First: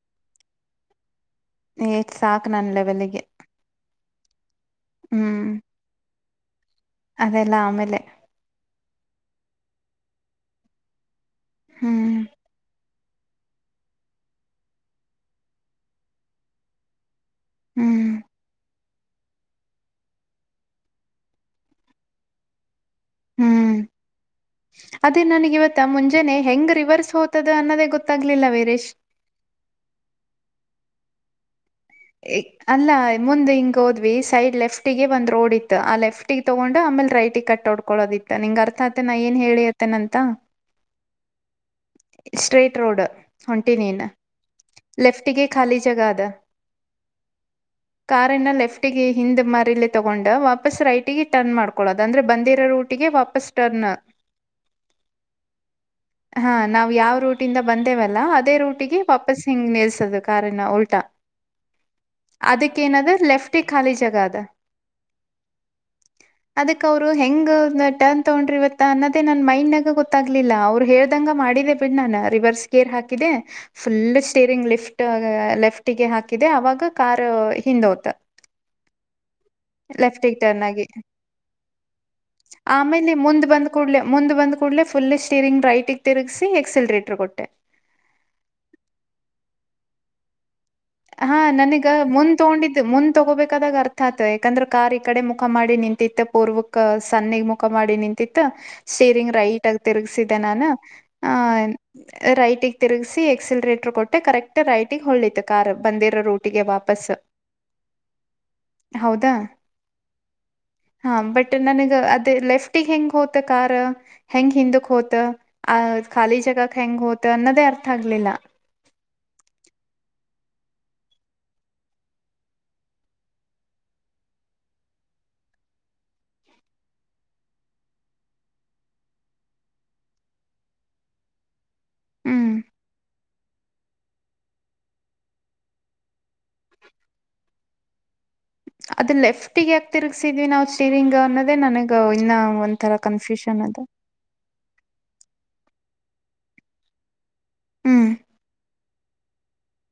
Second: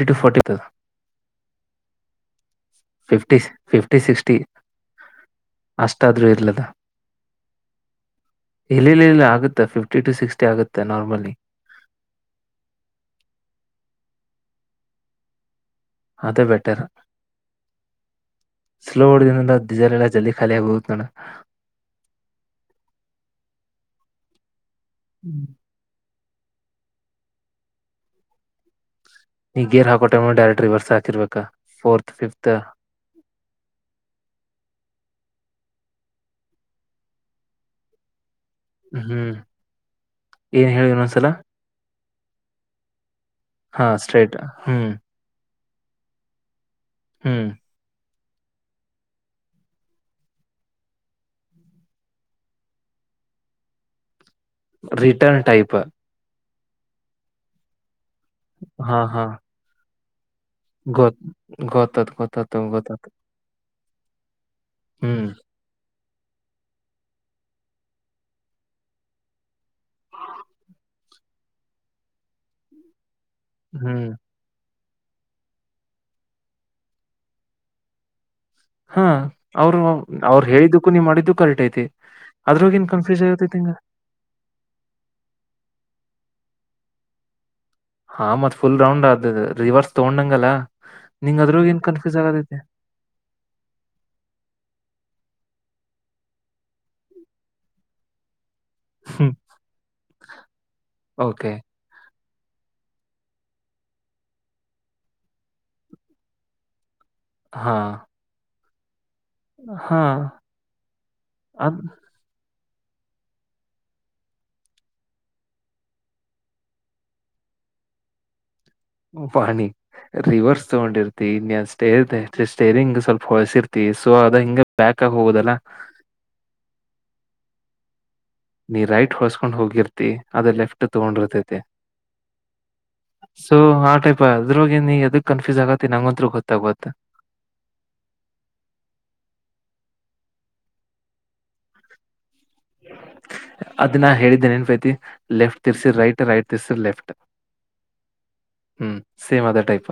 ರ್ಿ to forty eight ಸಾಕ್ನನ್ ಲೆವೆಲ್ಗೆ fifty fifty sixty ಹ್ಮ್ ಅಷ್ಟಾದ್ರೂ ಇರ್ಲದ ಅದೆಲ್ಲ ಆಮೇಲೆ ಇಲ್ಲಿ ಇಲ್ಲಿ ಇಲ್ಲಿ ಆಗುತ್ತೆ ಫಿಫ್ಟಿ ಟು ಸಿಕ್ಸ್ಟಿ ಆಗುತ್ತೆ ನಾರ್ಮಲಿ ಹ್ಮ್ ಅದು ಬೆಟರ್ ಹ್ಮ್ ಸ್ಲೋ ಹೊಡ್ದನಂದ ಡೀಸರ್ ಎಲ್ಲ ಜಲ್ದಿ ಖಾಲಿ ಆಗ್ಬಹುದು ನೋಡ [unintelligible] [inaudible] ಹ್ಮ್ ಅದೇ ನನಗ ಇವತ್ತ ಮುಂಜಾನೆ ಹೆಂಗ್ ರಿವರ್ಸ್ ಹೋಗ್ತದ ಅನ್ನೋದೇ ಗೊತ್ತಾಗ್ಲಿಲ್ಲ ವೀರೇಶ್ ನೀಗ್ ಗೇರ್ ಹಾಕೋಡರೆಕ್ಟ್ ರಿವರ್ಸ್ ಹಾರ್ಬೇಕಾ ಅಲ್ಲ ಮುಂದ್ ಹಿಂಗ ಹೋದ್ವಿ ಸೈಡ್ ಲೆಫ್ಟ ಗೆ ಒಂದ್ ರೋಡ್ ಇತ್ತು ಆ ಲೆಫ್ಟ ಿಗೆ ತಗೊಂಡ ಆಮೇಲೆ ರೈಟ್ ಕಟ್ ನಡ್ಕೊಳ್ಳೋದಿತ್ತು ಆ ನಿಂಗ ಅರ್ಥ ಆತೆ ನಾ ಹ್ಮ್ ಏನ್ ಹೇಳಿಯತ್ತೇನಂತ ಏನ್ ಹೇಳಿ ಇನ್ನೊಂದ್ಸಲ ಸ್ಟ್ರೇಟ್ ರೋಡ್ ಹಾ ಹೊಂಟಿನೇನ್ ಸ್ಟ್ರೈಟ್ ಹ್ಮ್ ಲೆಫ್ಟಿಗೆ ಖಾಲಿ ಜಗ ಅದ ಹ್ಮ್ ಕಾರನ್ನ ಲೆಫ್ಟಗೆ ಹಿಂದ್ ಮಾರಲ್ಲಿ ತಗೊಂಡ್ ವಾಪಸ್ ರೈಟಿಗೆ ಟರ್ನ್ ಮಾಡ್ಕೊಳ್ಳದು ಅಂದ್ರೆ ಬಂದಿರೋ ರಊಟಿಗೆ ಗೆ ವಾಪಸ್ ಟರ್ನ್ ರಿಟರ್ನ್ ಟೈಪ್ ಹಾ ನಾವವು ಯಾವ ರೂಟಿಂದ ಬಂದೇವಲ್ಲ ಅದೇ ಹಾ ರೂಟಿಗೆ ಹಾ ವಾಪಸ್ ಹಿಂಗ್ ನಿಲ್ಸೋದ ಕಾರಿನ ಉಲ್ಟಾ ಗೊತ್ ಗೊತ್ತಾತ್ ಗೊತ್ತಾತು ಅದಕ್ಕ ಗೊತ್ತಾತು ಏನದ ಲೆಫ್ಟಿ ಖಾಲಿ ಜಾಗ ಅದ ಹ್ಮ್ ಅದಕ್ ಅವರು ಹೆಂಗ ಟರ್ನ್ ತಗೊಂಡ್ರ ಇವತ್ತ ಅನ್ನದೇ ನನ್ ಮೈಂಡ್ಗ ಗೊತ್ತಾಗ್ಲಿಲ್ಲ ಅವ್ರು ಹೇಳ್ದಂಗ ಮಾಡಿದ ನಾನ ರಿವರ್ಸ್ ಗೇರ್ ಹಾಕಿದೆ ಹ್ಮ್ ಫುಲ್ ಸ್ಟೇರಿಂಗ್ ಲಿಫ್ಟ್ ಲೆಫ್ಟ ಗೆ ಹಾಕಿದೆ ಅವಾಗ ಕಾರ್ ಹಿಂದೋತ ಹಾ ಅವರು ಲೆಫ್ಟಿಗೆ ಅವ್ರು ಟರ್ನ್ ಆಗಿ ಹೇಳಿದ್ದಕ್ಕೂ ನೀವ್ ಮಾಡಿದ್ದುೂ ಕರೆಕ್ಟ್ ಐತಿ ಅದ್ರೊಳಗೇನ್ ಆಮೇಲೆ ಕನ್ಫ್ಯೂಸ್ ಮುಂದ್ ಆಗತೈತಿ ಬಂದ ಹಂಗ ಕೂಡ್ಲೆ ಮುಂದ್ ಬಂದ್ ಕೂಡ್ಲೆ ಫುಲ್ ಸ್ಟೀರಿಂಗ್ ರೈಟ್ಗ್ ತಿರುಗ ಎಕ್ಸಿಲರೇಟರ್ ಕೊಟ್ಟೆ ಹಾ ಮತ್ ಫುಲ್ ರೌಂಡ್ ಆದದ ರಿವರ್ಸ್ ತಗೊಂಡಂಗಲ್ಲ ಹಾ ನಿಂಗ್ ಅದ್ರಗಿನ್ ನನಗ ಕನ್ಫ್ಯೂಸ್ ಮುಂದ್ ಆಗತೈತೆ ತಗೊಂಡಿದ್ದ್ ಮುಂದ್ ತಗೋಬೇಕಾದಾಗ ಅರ್ಥ ಆಯತ ಯಾಕಂದ್ರೆ ಕಾರ್ ಈ ಕಡೆ ಮುಕ್ ಮುಖ ಮಾಡಿ ನಿಂತಿತ್ತ ಪೂರ್ವಕ ಸನ್ನಗ್ ಮುಖ ಮಾಡಿ ನಿಂತಿತ್ತು ಸ್ಟೀರಿಂಗ್ ರೈಟ್ ಆಗ ತಿರುಗಸಿದ್ದೆ ನಾನು ಆ ಓಕೆ ರೈಟಿಗೆ ತಿರುಗಸಿ ಎಕ್ಸಿಲರೇಟರ್ ಕೊಟ್ಟೆ ಕರೆಕ್ಟ್ ರೈಟಿಗೆ ಹೊಳ್ಳಿತು ಕಾರ್ ಬಂದಿರೋ ರೋಟಿಗೆ ವಾಪಸ್ ಹಾ ಹೌದಾ ಹಾ ಹ ಬಟ್ ಅದ್ ನನಗೆ ಅದೇ ಲೆಫ್ಟ್ ಹೆಂಗ್ ಹೋತ ಕಾರ್ ಹೆಂಗ್ ಹಿಂದಕ್ ಹೋತ್ ಅ ಖಾಲಿ ಜಗಕ್ ಹೆಂಗ್ ಹೋತ್ ಅನ್ನದೇ ತ್ ಆಗ್ಲಿಲ್ಲ ಪಾಣಿ ರಿವರ್ಸ್ ತಗೊಂಡಿರ್ತಿ ಇನ್ಯನ್ ಸ್ಟೇರ್ ಸ್ಟೇರಿಂಗ್ ಸ್ವಲ್ಪ ಹೊಳ್ಸಿರ್ತಿ ಸೊ ಅದ ಹಿಂಗ ಬ್ಯಾಕ್ ಹೋಗುದಲ್ಲ ನೀ ರೈಟ್ ಹೊಳ್ಸ್ಕೊಂಡ್ ಹೋಗಿರ್ತಿ ಅದ ಲೆಫ್ಟ್ ತಗೊಂಡಿರ್ತೈತೆ ಹ್ಮ್ ಸೊ ಆ ಟೈಪ್ ಅದ್ರಗೆ ನೀ ಎದಕ್ ಕನ್ಫ್ಯೂಸ್ ಆಗತ್ತ ನಂಗಂರು ಗೊತ್ತಾಗತ್ತ [inaudible] ಅದ್ ಲೆಫ್ಟಗ ಯಾಕೆ ತಿರ್ಗ್ಸಿದ್ವಿ ನಾವವು ಸ್ಟೀರಿಂಗ್ ಅನ್ನೋದೇ ನನಗ ಇನ್ನ ಒಂಥರ ಕನ್ಫ್ಯೂಷನ್ ಅದು ಅದನ್ನ ಹೇಳಿದ್ದೆ ನೆನ್ಪೈತಿ ಲೆಫ್ಟ್ ತರ್ಸಿ ರೈಟ್ ರೈಟ್ ತರ್ಸಿ ಲೆಫ್ಟ್ ಹ್ಮ್ ಹ್ಮ್ ಸೇಮ್ ಅದೇ ಟೈಪ್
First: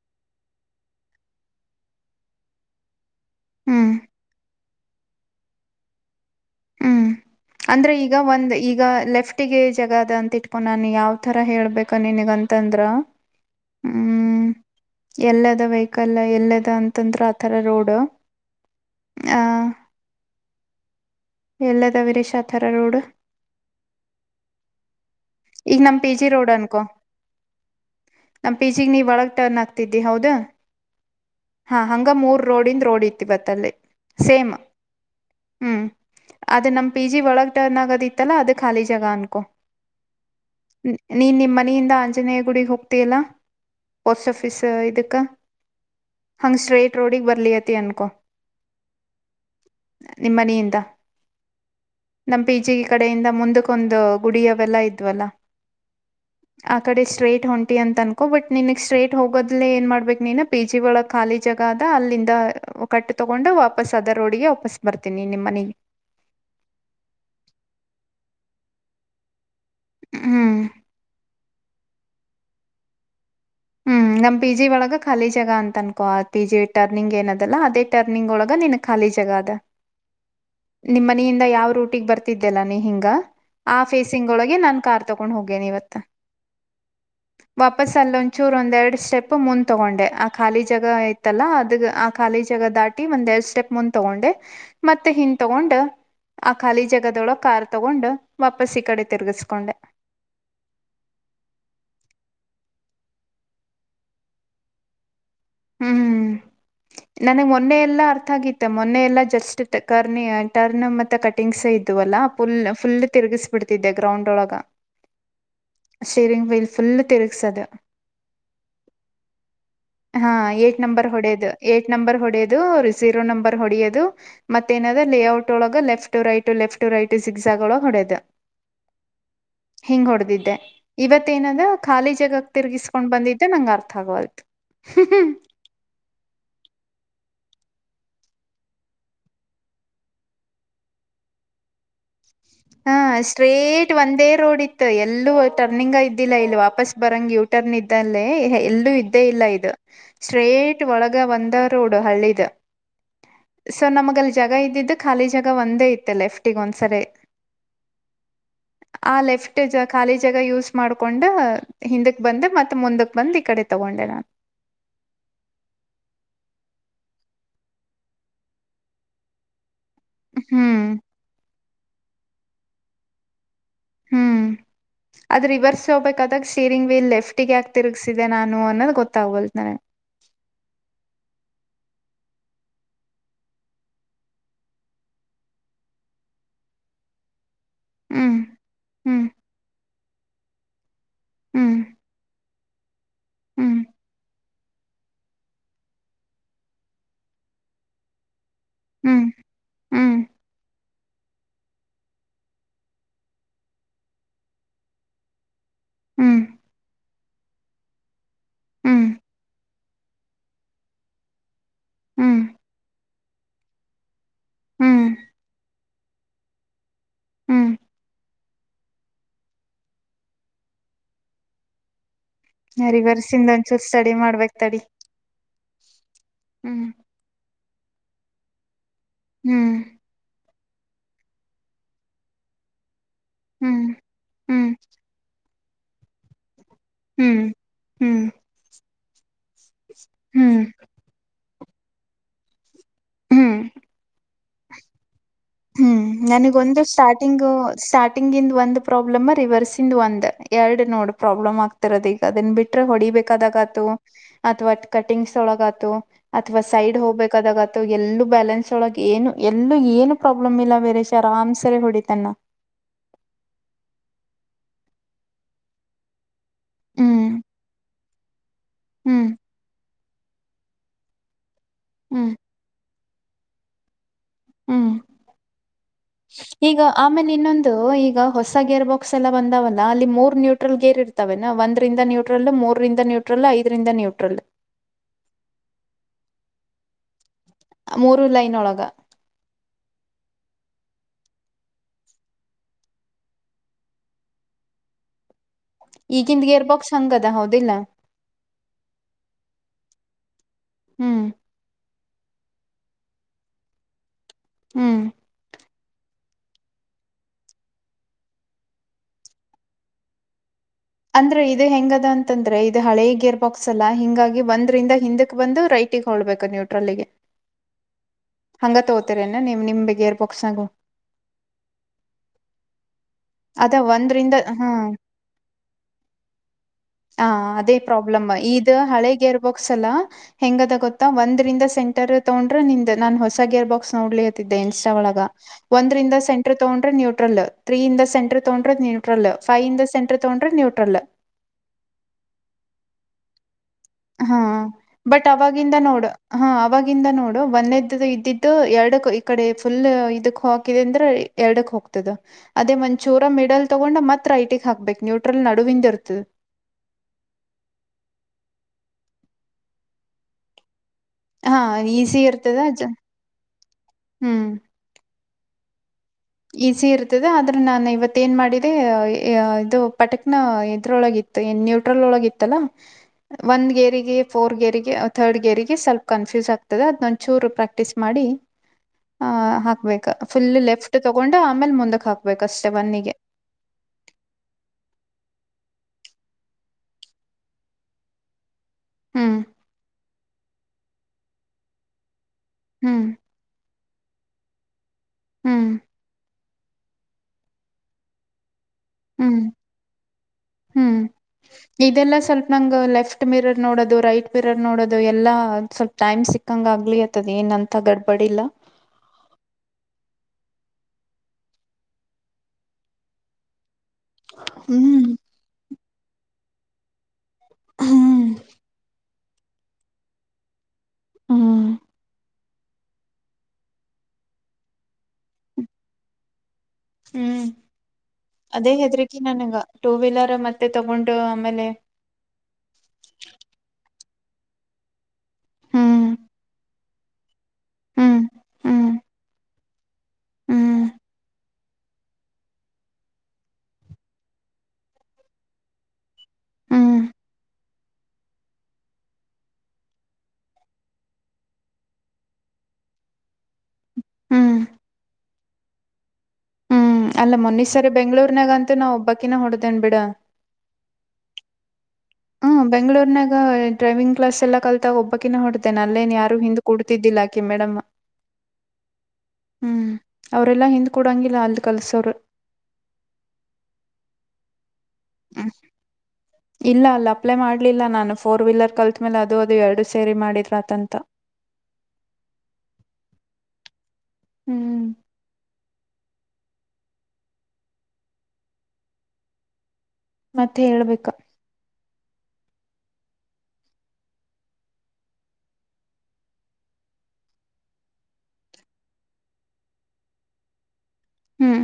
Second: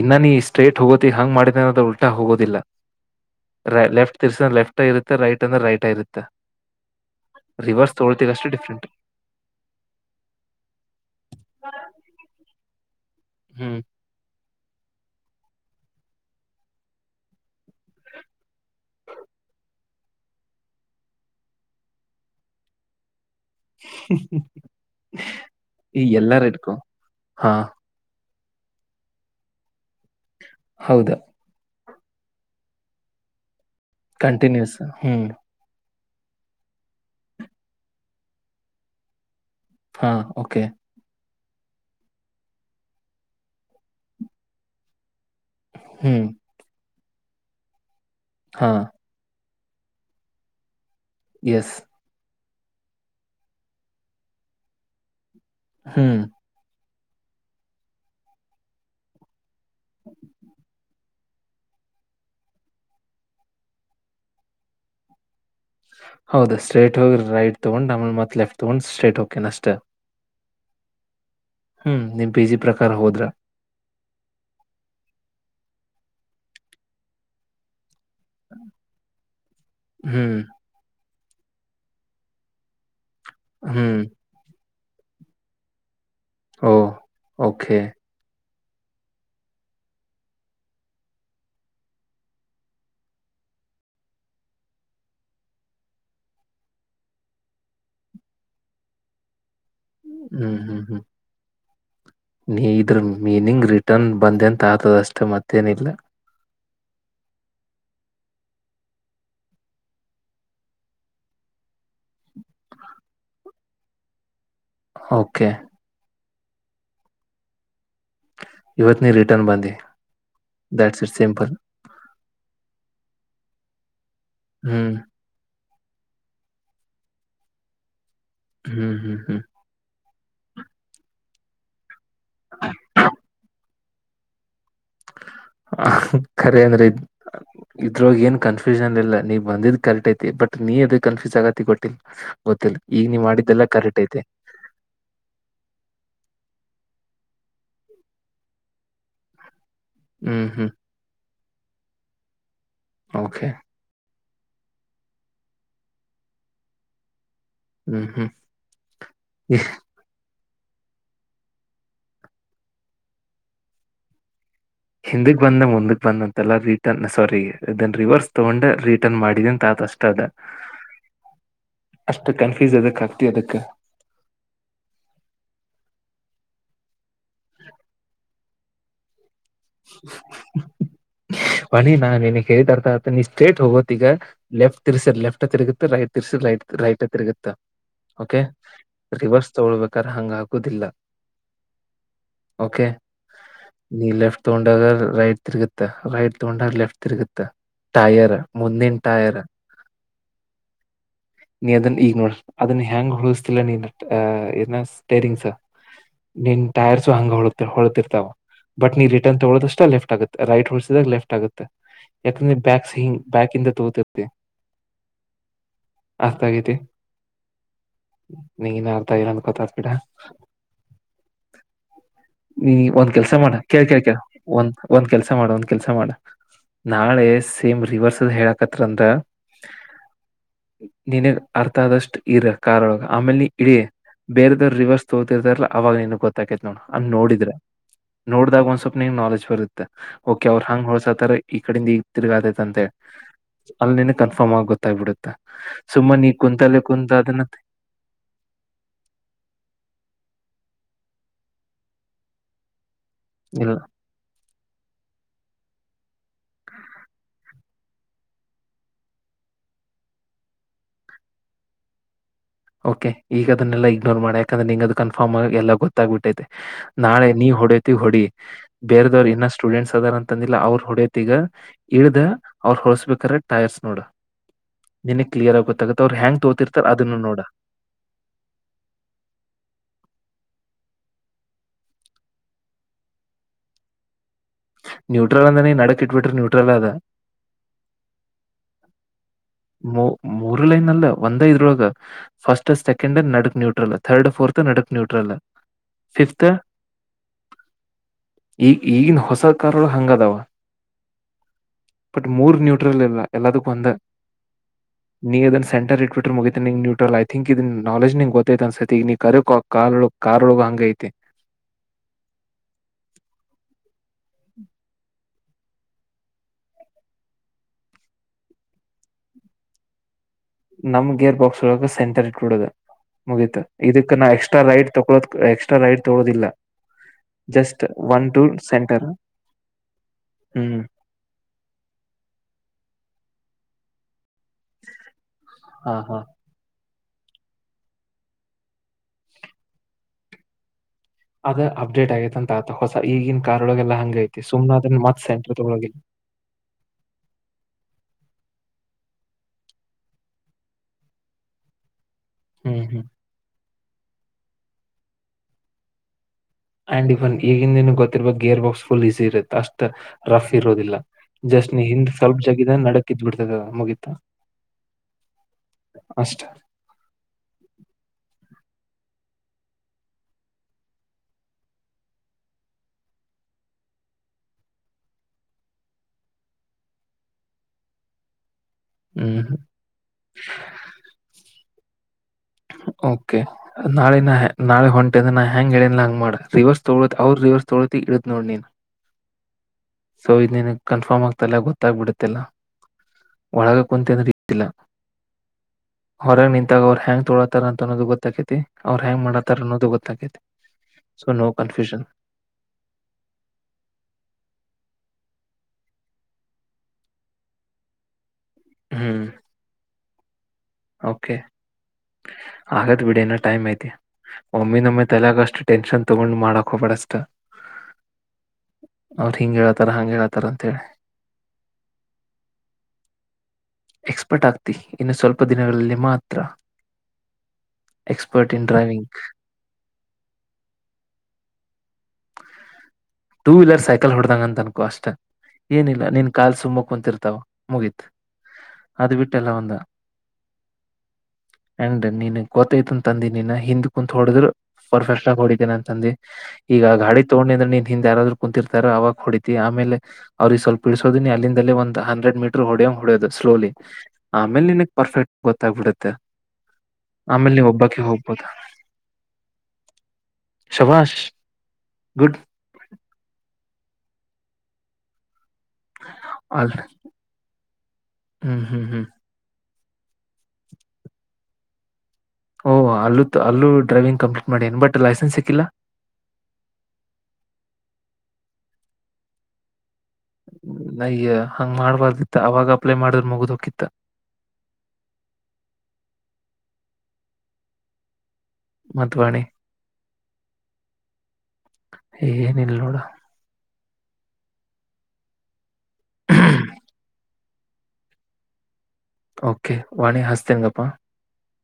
ಇನ್ನಾನ ಸ್ಟ್ರೇಟ್ ಹೋಗೋತಿ ಹಂಗ್ ಮಾಡಿದ ಅನಾದ್ರ ಉಲ್ಟಾ ಹೋಗೋದಿಲ್ಲ ಹ್ಮ್ ಲೆಫ್ಟ್ ತೀರ್ಸ್ರ ಲೆಫ್ಟ್ ಇರುತ್ತೆ ರೈಟ್ ಅಂದ್ರೆ ರೈಟ್ ಇರುತ್ತೆ ಹ್ಮ್ ಅಂದ್ರೆ ರಿವರ್ಸ್ ಈಗ ತೊಗೊಳ್ತೀವಿ ಅಷ್ಟೇ ಒಂದ್ ಈಗ ಡಿಫ್ರೆಂಟ್ ಲೆಫ್ಟಗೆ ಜಗ ಅದ ಅಂತ ಇಟ್ಕೊಂಡ ನಾನು ಯಾವ್ ತರ ಹೇಳ್ಬೇಕ ನಿನಗ ಅಂತಂದ್ರ ಹ್ಮ್ ಎಲ್ಲದ ವೆಹಿಕಲ್ ಎಲ್ಲದ ಅಂತಂದ್ರ ಆ ಥರ ರೋಡ್ ಆ [inaudible] ಎಲ್ಲದ ವರಶ ಆಥರ ರೋಡ್ ಹ್ಮ್ ಹ್ಮ್ ಈಗ ನಮ ಪಿಜಿ ರೋಡ್ ಅನ್ಕೊ ಹಾ ನಮ್ಮ ಪಿ ಜಿಗೆ ನೀವು ಒಳಗೆ ಟರ್ನ್ ಆಗ್ತಿದ್ದಿ ಹೌದಾ ಹೌದಾ ಹಾ ಹಂಗ ಮೂರ್ ರೋಡಿಂದ ರೋಡ್ ಇತಿ ಇವತ್ತ ಅಲ್ಲಿ ಕಂಟಿನ್ಯೂಸ್ ಹ್ಮ್ ಅದ ನಮ್ ಪಿ ಜಿ ಒಳಗ್ ಟರ್ನ್ ಆಗದ ಇತ್ತಲ್ಲ ಅದ ಖಾಲಿ ಜಾಗ ಅನ್ಕೊ ಹಾ ಓಕೆ ನ್- ನೀನ್ ನಿಮ್ಮ್ ಮನೆಯಿಂದ ಆಂಜನೇಯ ಗುಡಿಗೆ ಹೋಗ್ತಯಲ್ಲ ಪೋಸ್ಟ್ ಆಫೀಸ್ ಇದಕ್ಕ ಹ್ಮ್ ಹಂಗ ಸ್ಟ್ರೇಟ್ ರೋಡಗ್ ಬರ್ಲತಿ ಅನ್ಕೋ ಹಾ ನಿಮ್ಮನೆಯಿಂದ ಎಸ್ ನಮ್ ಪಿ ಜಿಗೆ ಕಡೆಯಿಂದ ಮುಂದಕ್ಕೊಂದು ಗುಡಿಯವೆೆಲ್ಲಾ ಇದ್ವಲ್ಲ ಹ್ಮ್ ಆ ಕಡೆ ಸ್ಟ್ರೇಟ್ ಹೊಂಟಿ ಅಂತ ಅನ್ಕೋ ಬಟ್ ನಿಿನಗೆ ಸ್ಟ್ರೇಟ್ ಹೋಗದ್ೇ ಏನ್ ಮಾಡ್ಬೇಕು ನೀನು ಪಿ ಜಿ ಒಳಗೆ ಖಾಲಿ ಜಗ ಆದದ ಅಲ್ಲಿಂದ ಕಟ್ಟು ತಗೊಂಡು ವಾಪಸ್ ಅದ ರೋಡಿಗೆ ವಾಪಸ್ ಬರ್ತೀನಿ ನಿಮ್ಮ ಮನೆಗ್ ಹೌದಾ ಸ್ಟ್ರೇಟ್ ಹೋಗ್ರಿ ರೈಟ್ ತಗೊಂಡು ಆಮೇಲೆ ಮತ್ ಲೆಫ್ಟ್ ತಗೊಂಡು ಸ್ಟ್ರೇಟ್ ಹೋಗ್ನ್ ಅಷ್ಟ ಹ್ಮ್ ಹ್ಮ್ ನಿಮ್ ಪಿ ಜಿ ಪ್ರಕಾರ ಹೋದ್ರ ಹ್ಮ್ ನಮ್ ಪಿ ಜಿ ಒಳಗ ಖಾಲಿ ಜಗ ಅಂತ ಅನ್ಕೋ ಪಿ ಜಿ ರಿಟರ್ನಿಂಗ್ ಏನದಲ್ಲ ಅದೇ ಟರ್ನಿಂಗ್ ಒಳಗ ನಿನ್ನ ಖಾಲಿ ಜಗ ಅದ ಹ್ಮ್ ನಿಮ್ಮ ಯಾವ ರೂಟ ಬರ್ತಲ್ಲ ಹಿಳ ಹ್ಮ್ ನ ಕಾರ ತಕೊಂಡುಗೇ ನೀ ಇವತ್ತು ಓ ಓಕೆ ಚೂರ್ ಒಂದೆರಡು ಸ್ಟೆಪ್ ಮುಂದ್ ತಗೊಂಡೆ ಆ ಖಾಲಿ ಜಗ ಇಐತ್ತಲ್ಲಾ ಅದ ಆ ಖಾಲಿ ಜಗ ದಾಟಿ ಒಂದ್ ಎ ಸ್ಟೆಪ್ ಮುಂದ್ ತಗೊಂಡೆ ಮತ್ತೆ ಹಿಂದ ತಗೊಂಡ ಆ ಖಾಲಿ ಜಗದೊಳ ಕಾರ್ ತಗೊಂಡು ವಾಪಸ ಈ ಕಡೆ ತಿರುಗಿಸಕೊಂಡೆ ಹ್ಮ್ ಹ್ಮ್ ಹ್ಮ್ ನೀ ಇದ್ರ ಮೀನಿಂಗ್ ರಿಟರ್ನ್ ಬಂದೆಂತ ಆತದಷ್ಟೇ ಮತ್ತೇನಿಲ್ಲ ಹ್ಮ್ ನನಗ್ ಮೊನ್ನೆ ಎಲ್ಲಾ ಅರ್ಥ ಆಗಿತ್ತ ಮೊನ್ನೆ ಎಲ್ಲಾ ಜಸ್ಟ್ ಕ ಟರ್ನ್ ಮತ್ತೆ ಕಟಿಂಗ್ಸ್ ಇದವಲ್ಲಾ ಫುಲ್ ಫುಲ್ ತಿರುಗಿಸ್ ಬಿಡ್ತಿದ್ದೆ ಗ್ರೌಂಡ್ ಒಳಗ ಓಕೆ ಚೆರಿಂಗ ವಿಯಲ್ ಫುಲ್ ತಿರಗಸದ ಯವತ್ನಿ ರಿಟರ್ನ್ ಬಂದಿ ಹಾ ಏಟ್ ದಾಟ್ಸ್ ನಂಬರ್ ಇಟ್ ಹೊಡೆಯದು ಸಿಂಪಲ್ ಏಟ್ ನಂಬರ್ ಹೊಡೆಯದು ಝೀರೋ ನಂಬರ್ ಹೊಡೆಯೋದು ಹ್ಮ್ ಮತ್ತೇಏನಾದ್ರ ಲೇಔಟ್ ಒಳಗ left right left right six ಒಳಗ ಹೊಡೆದ ಹ್ಮ್ ಹ್ಮ್ ಹ್ಮ್ ಹಿಂಗ್ ಹೊಡ್ದಿದ್ದೆ ಇವತೇನದ ಖಾಲಿ ಜಗಕ್ ತಿರ್ಗಿಸಕೊಂಡ್ ಬಂದಿದ್ದೆ ನಂಗ ಅರ್ಥ ಆಗಲ್ತ್ ಹ ಕರೆ ಅದ್ರಿ ಇದ್ರಗೆ ಏನ್ ಕನ್ಫ್ಯೂಷನ್ ಇಲ್ಲ ನೀವು ಬಂದಿದ್ ಕರೆಕ್ಟ್ ಐತಿ ಬಟ್ ನೀ ಅದೇ ಕನ್ಫ್ಯೂಸ್ ಆಗತಿ ಗೊತ್ತಿಲ್ಲ ಗೊತ್ತಿಲ್ಲ ಹಾ ಈಗ ನೀ ಮಾಡಿದ್ದೆಲ್ಲ ಸ್ಟ್ರೇಟ್ ಕರೆಕ್ಟ್ ಐತಿ ಒಂದೇ ರೋಡ್ ಇತ್ತು ಎಲ್ಲೂ ಟರ್ನಿಂಗ್ ಇದ್ದಿಲ್ಲ ಇಲ್ಲಿ ವಾಪಸ್ ಬರಂಗ ಯಟರ್ನ್ ಇದ್ದಲ್ಲಿ ಎಲ್ಲೂ ಇದ್ದೇ ಇಲ್ಲ ಇದು ಹ್ಮ್ ಹ್ಮ್ ಸ್ಟ್ರೇಟ್ ಒಳಗ ಒಂದ ರೋಡ್ ಹಳ್ಳಿದ ಓಕೆ ಸೊ ನಮಗಲ್ಲಿ ಜಾಗ ಇದ್ದಿದ್ದು ಖಾಲಿ ಜಗ ಒಂದೇ ಇತ ಲೆಫ್ಟಗ್ ಒಂದ್ಸರಿ ಹ್ಮ್ ಹ್ಮ್ ಆ ಲೇಫ್ಟ ಖಾಲಿ ಜಾಗ ಯುಸ್ ಮಾಡ್ಕೊಂಡ ಹಿಂದಕ್ ಬಂದೆ ಮತ್ತೆ ಮುಂದಕ್ ಬಂದ್ ಈ ಕಡೆ ತಗೊಂಡೆ ನಾನು ಹಿಂದಕ್ ಬಂದ ಮುಂದಕ್ ಬಂದ ಅಂತೆಲ್ಲ ರಿಟರ್ನ್ ಸಾರಿ ಇದನ್ ರಿವರ್ಸ್ ತಗೊಂಡೆ ರಿಟರ್ನ್ ಮಾಡಿದೆ ಅಂತ ಆದಷ್ಟು ಅದ ಹ್ಮ್ ಅಷ್ಟ ಕನ್ಫ್ಯೂಸ್ ಅದಕ್ ಆಗ್ತಿ ಅದಕ್ಕೆ ಹ್ಮ್ ಅದ್ ರಿವರ್ಸ್ ಹೋಗ್ಬೇಕಾದಾಗ ಸ್ಟೀರಿಂಗ್ ವೀಲ್ ಲೆಫ್ಟ ಯಾಕೆ ತಿರುಗ್ಸಿದೆ ನಾನು ಅನ್ನೋದು ಗೊತ್ತಾಗಲ್ ವಾಣಿ ನಾ ನಿನಿಗ ಹೇಳಿದರ್ಥ ಆ ನೀ ಸ್ರೇಟ್ ಹೋಗೋತ್ತ ಈಗ ಲೆಫ್ಟ್ ತಿರ್ಸರ್ ಲೆಫ್ಟ್ ತಿರುಗುತ್ತೆ ರೈಟ್ ತಿರ್ಸ ರೈಟ್ ತಿರುಗುತ್ತ ಹ್ಮ್ ಓಕೆ ಹ್ಮ್ ರಿವರ್ಸ್ ತಗೊಳ್ಬೇಕಾದ್ರೆ ಹಂಗ ಆಗುದಿಲ್ಲ ಹ್ಮ್ ಓಕೆ ಹ್ಮ್ ನೀ ಲೆಫ್ಟ ಗೊಂಡ ರೈಟ್ ತಿರುಗತ್ತ ರೈಟ್ ತಗೊಂಡಾಗ ಲೆಫ್ಟ್ ತಿರುಗತ್ತ ಟೈರ್ ಮುಂದಿನ್ ಹ್ಮ್ ಟೈಯರ್ ಹ್ಮ್ ನೀ ಅದನ್ ಈಗ ನೋಡಿ ಅದನ್ನ ಹೆಂಗ ಉಳಿಸ್ತಿಲ್ಲ ನೀ ಅ ಏನ ಸ್ಟೈರಿಂಗ್ಸ ಹ್ಮ್ ನಿನ್ ಟೈರ್ಸು ಹಂಗ ಹೊಳ ಹೊಳತಿ ಇರ್ತಾವ ಬಟ್ ನೀ ಹ್ಮ್ ನ್ ತಗೋದಷ್ಟ ಫ್ ಆಗುತ್ತೆ ರೈಟ್ ಹೊಡಸಿದಾಗ ಲೆಫ್ಟ್ ಆಗುತ್ತೆ ಹ್ಮ್ ಯಾಕಂದ್ರೆ ಬ್ಯಾಕ್ಸ್ಂಗ್ ಬ್ಯಾಕ್ ಇಂದ ತೋಗತಿರತಿ ಹ್ಮ್ ಅರ್ಥ ಆಗೈತಿ ಹ್ಮ್ ನೀನಗ ಲ್ಲ ಅಂತ ಗೊತ್ತಾಯ್ತು ಬಿಡ ನೀ ಒಂದ್ ರಿವರ್ಸ್ ಕೆಲ್ಸ ಇಂದ ಮಾಡ ಒಂಚೂರು ಕೇಳ್ ಕೇಳ್ ಸ್ಟಡಿ ಕೇಳ ಮಾಡ್ಬೇಕ್ ಒಂದ್ ತಡಿ ಒಂದ್ ಕೆಲ್ಸ ಮಾಡ ಒಂದ್ ಕೆಲ್ಸ ಮಾಡ ಹ್ಮ್ ನಾಳೆ ಸೇಮ್ ರಿವರ್ಸಲ್ ಹೇಳಕತ್ ತ್ರಂದ್ರ ಹ್ಮ್ ನಿನಗ್ ಅರ್ಥ ಆದಷ್ಟು ಇರ ಕಾರೂಳಗ ಆಮೇಲೆ ಇಡೀ ಹ್ಮ್ ಬೇರೆದವರು ಹ್ಮ್ ರಿವರ್ಸ್ ತೋದಿರ್ದಾರಲ್ಲ ಅವಾಗ ನಿನಗ್ ಗೊತ್ತಾಗತಿ ಹ್ಮ್ ನೋಡಿದ್ರೆ ಹ್ಮ್ ನೋಡ್ದಾಗ ಒಂದ್ ಸ್ವಲ್ಪ ನಿಂಗ ನಾಲೆಜ್ ಬರುತ್ತೆ ಹ್ಮ್ ಓಕೆ ಅವರು ಹ್ಮ್ ಹಂಗ್ ಹೊಳ್ಸತಾರೆ ಈ ಕಡಿಂದ ಈಗ ತಿರ್ಗಾದೈ ಅಂತಿ ಹ್ಮ್ ಅಲ್ಲಿನೆ ಕನ್ಫರ್ಮ್ ಆಗ ಗೊತ್ತಾಗಬಿಡುತ್ತ ಹ್ಮ್ ಸು ನನಗ ಒಂದು ಸ್ಟಾರ್ಟಿಂಗ್ ಸ್ಟಾರ್ಟಿಂಗ್ ಇಂದ್ ಒಂದು ಪ್ರಾಬ್ಲಮ್ ರಿವರ್ಸ್ ಇಂದ ಒಂದ್ ಎರಡು ನೋಡ್ ಪ್ರಾಬ್ಲಮ್ ಆಗ್ತಿರದ ಈಗ ಅದನ್ ಬಿಟ್ರೆ ಹೊಡಿಬೇಕದಾಗ ಇಲ್ಲ ಆತು ಅಥವಾ ಕಟಿಂಗ್ಸ್ ಒಳಗ ಆತು ಅಥವಾ ಸೈಡ್ ಹೋಗ್ಬೇಕದಾಗ ಆತ ತ ಎಲ್ಲೂ ಬ್ಯಾಲೆನ್ಸ್ ಒಳ ಏನು ಎಲ್ಲೂ ಏನು ಪ್ರಾಬ್ಲಮ್ ಇಲ್ಲ ಬೇರೇಶ ಆರಾಮ್ ಸರಿ ಹೊಡಿತನ ಓಕೆ ಈಗದನ್ನೆಲ್ಲ ಇಗ್ನೋರ್ ಮಾಡು ಯಾಕಂದ್ರೆ ನಿಂಗ ಅದು ಕನ್ಫರ್ಮ್ಗ ಎಲ್ಲ ಗೊತ್ತಾಗಗ್ಬಿಟ್ಟೈತೆ ನಾಳೆ ಹ್ಮ್ ನೀವ್ ಹೊಡ್ಯತಿ ಹೊಡಿ ಬೇರೆದವ್ರು ಹ್ಮ್ ಇನ್ನ ಸ್ಟೂಡೆಂಟ್ಸ್ ಅದಾರ ಅಂತಂದಿಲ್ಲ ಅವರು ಹೊಡ್ಯತಿ ಈಗ ಇಳ್ದ ಹ್ಮ್ ಅವ್ರ ಹೊಳ್ಸ್ಬೇಕ್ರ ಟೈರ್ಸ್ ನೋಡ್ ಹ್ಮ್ ನಿನಗ್ ಕ್ಲಿಯರ್ ಆಗ ಗೊತ್ತಾಗತ್ತೆ ಅವರ ಹೆಂಗ್ ಈಗ ತೋತಿರ್ತಾರ್ ಅದನ್ನು ಆಮೇಲೆ ನೋಡಾ ಇನ್ನೊಂದು ಈಗ ಹೊಸ ಗೇರ್ ಬಾಕ್ಸ್ ಎಲ್ಲ ಬಂದವಲ್ಲ ಅಲ್ಲಿ ಮೂರ್ ನ್ಯೂಟ್ರಲ್ ಗೇರ್ ಇರ್ತವ ಒಂದರಿಂದ ನ್ಯೂಟ್ರಲ್ ಮೂರರಿಂದ ನ್ಯೂಟ್ರಲ್ ಐದರಿಂದ ನ್ಯೂಟ್ರಲ್ ನ್ಯೂಟ್ರಲ್ ಅಂದ್ರಾನೆ ನಡಕ್ ಇಟ್ಬಿಟ್ರೆ ನ್ಯೂಟ್ರಲ್ ಅದ ಮೂರು ಲೈನ್ ಹೊಳಗ ಮೂರು ಲೈನ್ ಅಲ್ಲ ಒಂದೇ ಇದ್ರೊಳಾಗ ಫಸ್ಟ್ ಸೆಕೆಂಡ್ ನಡಕ್ ನ್ಯೂಟ್ರಲ್ ಥರ್ಡ್ ಫೋರ್ತ್ ನಡಕ ನ್ಯೂಟ್ರಲ ಈಗಿಂದ ಫಿಫತ್ ಗೇರ್ ಬಾಕ್ಸ್ ಹಂಗದ ಹೌದಿಲ್ಲ ಈಗ ಈಗಿನ ಹೊಸ ಕರಳ ಹಂಗದವ ಹ್ಮ್ ಬಟ್ ಮೂರ್ ನ್ಯೂಟ್ರಲ್ ಇಲ್ಲ ಎಲ್ಲದಕ್ಕೂ ಅಂದ ಹ್ಮ್ ನೀ ಅದನ್ನು ಸೆಂಟರ್ ಇಟ್ಬಿಟ್ಟ ಮುಗಿತ ನ್ಯೂಟ್ರಲ್ ಐ ಥಿಕ್ ಇದ ನಾಲೆಜ್ ನಿಂ ಗೊತ್ತೈತ ಅನ್ಸ ಈ ನೀ ಕಾರ್ಳ ಹಂಗೆ ಅಂದ್ರೆ ಇದು ಹೆಂಗದ ಅಂತಂದ್ರೆ ಇದು ಹಳೆ ಗಿಯರ್ ಬಾಕ್ಸ್ ಅಲ್ಲಾ ಹಿಂಗಾಗಿ ಒಂದ್ರಿಂದ ಹಿಂದ ಇದಕ್ ಬಂದು ರೈಟಿಗೆ ಹೊಳ್ಬೇಕು ನ್ಯೂಟ್ರಲ್ಲಿಗೆ ಹಂಗ ತಗೋತರೇನ್ನ ನೀಮ್ ನಿಮ್ ಬಿಗೆರ್ ನಮ್ ಗೇರ್ ಬಾಕ್ಸ್ ಒಗ ಸೆಂಟರ್ ಇಟ್ಬಿಡದೆ ಮುಗೀಿತ ಅದ ಇದಕ್ ನಾ ಒಂದ್ರಿಂದ ಎಕ್ಸ್ಟ್ರಾ ಹಾ ಲೈಟ್ ತಕೊೋದ ಎಕ್ಸ್ಟ್ರಾ ರೈಡ್ ತಗೋದಿಲ್ಲ ಹ ಅದೇ ಪ್ರಾಬ್ಲಮ್ ಈ ಸೆಂಟರ್ ಹಳೇಗೇರ್ಬಕ್ಸಲ ಹೆಂಗದ ಹ್ಮ್ ಗೊತ್ತಾ ಒಂದ್ರಂದ ಸೆಂಟರ್ ತಗೊಂಡ್ರೆ ನಿಂದೇನಾ ಹೊಸ ಗಿಯರ್ ಬಾಕ್ಸ್ ನೋಡ್ಲಿತಿದ್ದೆ ಇನ್ಸ್ಟಾ ಒಳಗ ಹಾ ಹಾ ಒಂದ್ರರಿಂದ ಸಂಟರ್ ತಗೊಂಡ್ರೆ ನೀ ್ರಲ್ ತ್ರೀ ಇಂದ ಸಂಟರ್ ತೊಂಡ್ರೆ ನ್ಯೂಟ್ರಲ್ ಫೈವ ಇಂದ ಸೆಂಟರ್ ತೊಂಡ್ರೆ ನ್ಯೂಟ್ರಲ್ ಅದ ಅಪ್ಡೇಟ್ ಆಗತ ಅಂತ ಆತ ಹೊಸ ಈಗನ್ ಹಾ ಬಟ್ ಅವವಾಗಿಂದ ತಗೊಳಗಿಲ್ಲ ನೋಡು ಹಾ ಅವಾಗಿಂದ ನೋಡು ಒಂದೆದ ಇದ್ದಿದ್ದು ಎರಡಕ್ಕ ಕಡೆ ಫುಲ್ ಇದಕ್ ಹಾಕಿದೆ ಅಂದ್ರೆ ಎರಡಕ್ ಹೋಗ್ತ ಅದೇ ಹ್ಮ್ ಹ್ಮ್ ಮಂಚೂರ ಮಿಡಲ್ ತಗೊಂಡ ಮಾತ್ರ ಐಟಿಕ್ ಹಾಕ್ಬೇಕು ನ್ೂಟ್ರಲ್ ನಡುವಿಂದ ಇರ್ತದೆ ಆಂಡ್ ಇಫನ್ ಈಗಿನ ನೀನ್ ಗೊತ್ತಿರ್ ಗಿಯರ್ ಬಾಕ್ಸ್ ಫುಲ್ ಈಸಿ ಇರುತ್ತೆ ಅಷ್ಟ ರಫ್ ಇರೋದಿಲ್ಲ ಹಾ ಜಸ್ಟ್ನ ಹಿಂದ್ ಈಸಿ ಸ್ವಲ್ಪ ಇರ್ತದ ಜಗಿದ ಜ ನಡಕಿದ್ ಬಿಡ್ತದದ ಮುಗೀಿತ ಈಜಿ ಇರ್ತದ ಆದ್ರೆ ನಾನ್ ಇವತ್ ಏನ್ ಮಾಡಿದ ಮತ್ತೆ ಇದು ಪಟಕ್ನ ಇದ್ರೊಳಗಿತ್ತು ನ್ಯೂಟ್ರಲ್ ಒಳಗಿತ್ತಲ್ಲ ಒಂದ್ ಗೇರಿಗೆ ಫೋರ್ ಗೇರಿಗೆ ಥರ್ಡ್ ಗೇರಿಗೆ ಸ್ವಲ್ಪ ಕನ್ಫ್ಯೂಸ್ ಆಗ್ತದೆ ಅದ್ೊಂಚೂರು ಪ್ರಾಕ್ಟೀಸ್ ಮಾಡಿ ಆ ಹ್ಮ್ ಹಾಕ್ಬೇಕ ಫುಲ್ ಲೆಫ್ಟ್ ತಗೊಂಡು ಆಮೇಲ್ ಮುಂದಕ್ ಹಾಕ್ಬೇಕು ಓಕೆ ನಾಳೆ ನ ನಾಳೆ ಹೊಂಟೆ ಅಂದ್ರೆ ನಾ ಹೆಂಗ ಹೇಳ ಇಲ್ಲ ಹಂಗ ಮಾಡು ರಿವರ್ ತಗಳೋದು ಅವ್ರ ರಿವರ್ ತಗಳತಿ ಇಳದ್ ನೋಡ್ ನೀನ್ ಹ್ಮ್ ಸೊ ಇದನ್ ಕನ್ಫರ್ಮ್ ತಲೆಗೆ ಗೊತ್ತಾಗ್ಬಿಡತ್ತೆಲ್ಲ ಹ್ಮ್ ಒಳಗ ಕುಂತೆ ಅಂದ ಇತಿಿಲ್ಲ ಹ್ಮ್ ಹೊರಗೆ ನಿಂತಾಗ ಅವ್ ಹ್ಯಾಂಗ್ ತೊಳತಾರ ಅಂತ ಅನ್ನೋ ಗೊತ್ತಾೈತಿ ಅವರು ಹ್ಯಾಂಗ ಹ್ಮ್ ಮಾಡತಾರ ಅನ್ನೋದು ಗೊತ್ತಾೈತಿ ಹ್ಮ್ ಇದೆಲ್ಲಾ ಸ್ವಲ್ಪ ನಂಗ್ ಲೆಫ್ಟ್ ಮಿರರ್ ನೋಡೋದು ರೈಟ್ ಮಿರರ್ ನೋಡೋದು ಎಲ್ಲಾ ಸ್ವಲ್ಪ ಟೈಮ್ ಸಿಕ್ಕಂಗ ಆಗ್ಲಿ ಅತದ ಏನ ಅಂತ ಗಡ್ಬಡಿಿಲ್ಲಾ ಹ್ಮ್ ಓಕೆ ಹಾಗತ್ ವಿಡಿಯನ ಟೈಮ್ ಐತಿ ಒಮ್ಮಿ ನ ಹ್ಮ್ ಒಮ್ಮೆ ತಲೆಗಷ್ಟು ಟೆನ್ಶನ್ ತಗೊಂಡ್ ಮಾಡಕೋಬಡ ಅಷ್ಟ ಹ್ಮ್ ಅವ್ರ ಹಿಂಗಗೆೇಳ್ತಾರ ಹಂಗೆ ಹೇಳಳ್ತಾರ ಅಂತ ಹೇಳಿ ಹ್ಮ್ ಎಕ್ಸ್ಪರ್ಟ್ ಆಗ್ತಿ ಇನ್ನು ಸ್ವಲ್ಪ ದಿನಗಳಲ್ಲಿ ಮಾತ್ರ ಹ್ಮ್ ಎಕ್ಸ್ಪರ್ಟ್ ಇನ್ ಅದೇ ಡ್ರೈವಿಂಗ್ ಹೆದರಿಕಿ ನನ್ಗ ಟೂ ವೀಲರ್ ಮತ್ತೆ ತಗೊಂಡು ಆಮೇಲೆ ಟೂ ವೀಲರ್ ಸೈಕಲ್ ಹೊಡ್ದಂಗ ಅಂತ ಅನ್ಕೊ ಅಷ್ಟ ಏನಿಲ್ಲ ಹ್ಮ್ ನೀನ್ ಕಾಲ್ ಸುಮ್ಮಕ್ ಕುಂತಿರ್ತಾವ ಮುಗೀತ್ ಹ್ಮ್ ಹ್ಮ್ ಅದು ಬಿಟ್ಟೆಲ್ಲ ಒಂದ ಹ್ಮ್ ಅಂಡ್ ನೀನ್ಗ್ ಗೊತ್ತೈ್ತಂತಂದಿನಿನ ಹಿಂದ್ ಕುಂತ್ ಹೋಡದ್ರರು ಪರ್ಫೆಕ್ಟ್ ಆಗ ಹೊಡಿದ್ದೇನೆ ಅಂತಂದಿ ಈಗ ಹ್ಮ್ ಗಾಡಿ ತಗೊಂಡಿದ್ರೆ ನೀ ಹಿಂದ್ ಯಾರಾದ್ರು ಕುಂತಿರ್ತಾರ ಅವಾಗ ಹೊಡತಿಯ ಆಮೇಲೆ ಅವ್ರ ಈ ಸ್ವಲ್ ಇಳಸೋದಿನಿ ಅಲ್ಲಿಂದಲೇ ಒಂದ ಹಂಡ್ರೆಡ್ ಮೀಟರ್ ಹೊಡ್ ಹೊಡೋದ್ ಸ್ಲೋಲಿ ಹ್ಮ್ ಆಮೇಲೆ ನಿನಗ್ ಪರ್ಫೆಕ್ಟ್ ಗೊತ್ತಾಗಬಿಡುತ್ತೆ. ಹ್ಮ್ ಅಲ್ಲ ಮೊನ್ನಿಸರಿ ಬೆಂಗ್ಗಳೂರ್ನಾಗಂತು ನಾವ್ ಒಬ್ಬಕಿನ ಹೊಡ್ದೇನ್ ಬಿಡ್ ಶಾಬಸ್ ಗುಡ್ ಬೆಂಗಳೂರ್ನಾಗ ಡ್ರೈವಿಂಗ್ ಕ್ಲಾಸ್ ಎಲ್ಲ ಕಲತ್ ಒಬ್ಬಕ್ಕಿ ಹೊಡೆದ್ ಮ ನ ಅಲ್ಲೇನ್ ಯಾರು ಹಿಂದ್ ಅಲ್ ಕುಡ್ತಿದ್ದಿಲ್ಲಾಕೆ ಮೇಡಮು ಹ್ಮ್ ಹ್ಮ್ ಹ್ಮ್ ಹ್ಮ್ ಅವರೆಲ್ಲ ಹಿಂದ್ ಕೂಡಂಗಿಲ್ಲ ಅಲ್ಲಿ ಕಲ್ಸೋರು. ಓಹ ಅಲ್ಲೂ ಅಲ್ಲೂ ಡ್ರೈವಿಂಗ್ ಕಂಪ್ಲೀಟ್ ಮಾಡೇನ್ ಬಟ್ ಲೈಸೆನ್ಸ್ ಹ್ಮ್ ಸಿಕ್ಕಿಲ್ಲ. ಇಲ್ಲ ಅಲ್ಲಿ ಅಪ್ಲೈ ಮಾಡ್ಲಿಲ್ಲ ನಾನು ಫೋರ್ ವೀಲರ್ ಕಲ್ತ್ ಮೇಲೆ ಅದು ಅದು ಎರಡು ಸೇರಿ ಮಾಡಿದ್ರತಂತ ಅಯ್ಯ ಹಂಗ್ ಮಾಡ್ಬಾರ್ದಿತ್ತ ಅವಾಗ ಅಪ್ಲೈ ಮಾಡುದ್ರ ಮುಗುದ್ ಹೊಕಿತ್ತ ಹ್ಮ್ ಮತ್ ವಾಣಿ ಮತ್ತೆ ಹೇಳ್ಬೇಕ ಏನಿಲ್ಲ ನೋಡ ಓಕೆ ವಾಣಿ ಹಸ್ತಂಗಪ್ಪ. ಹ್ಮ್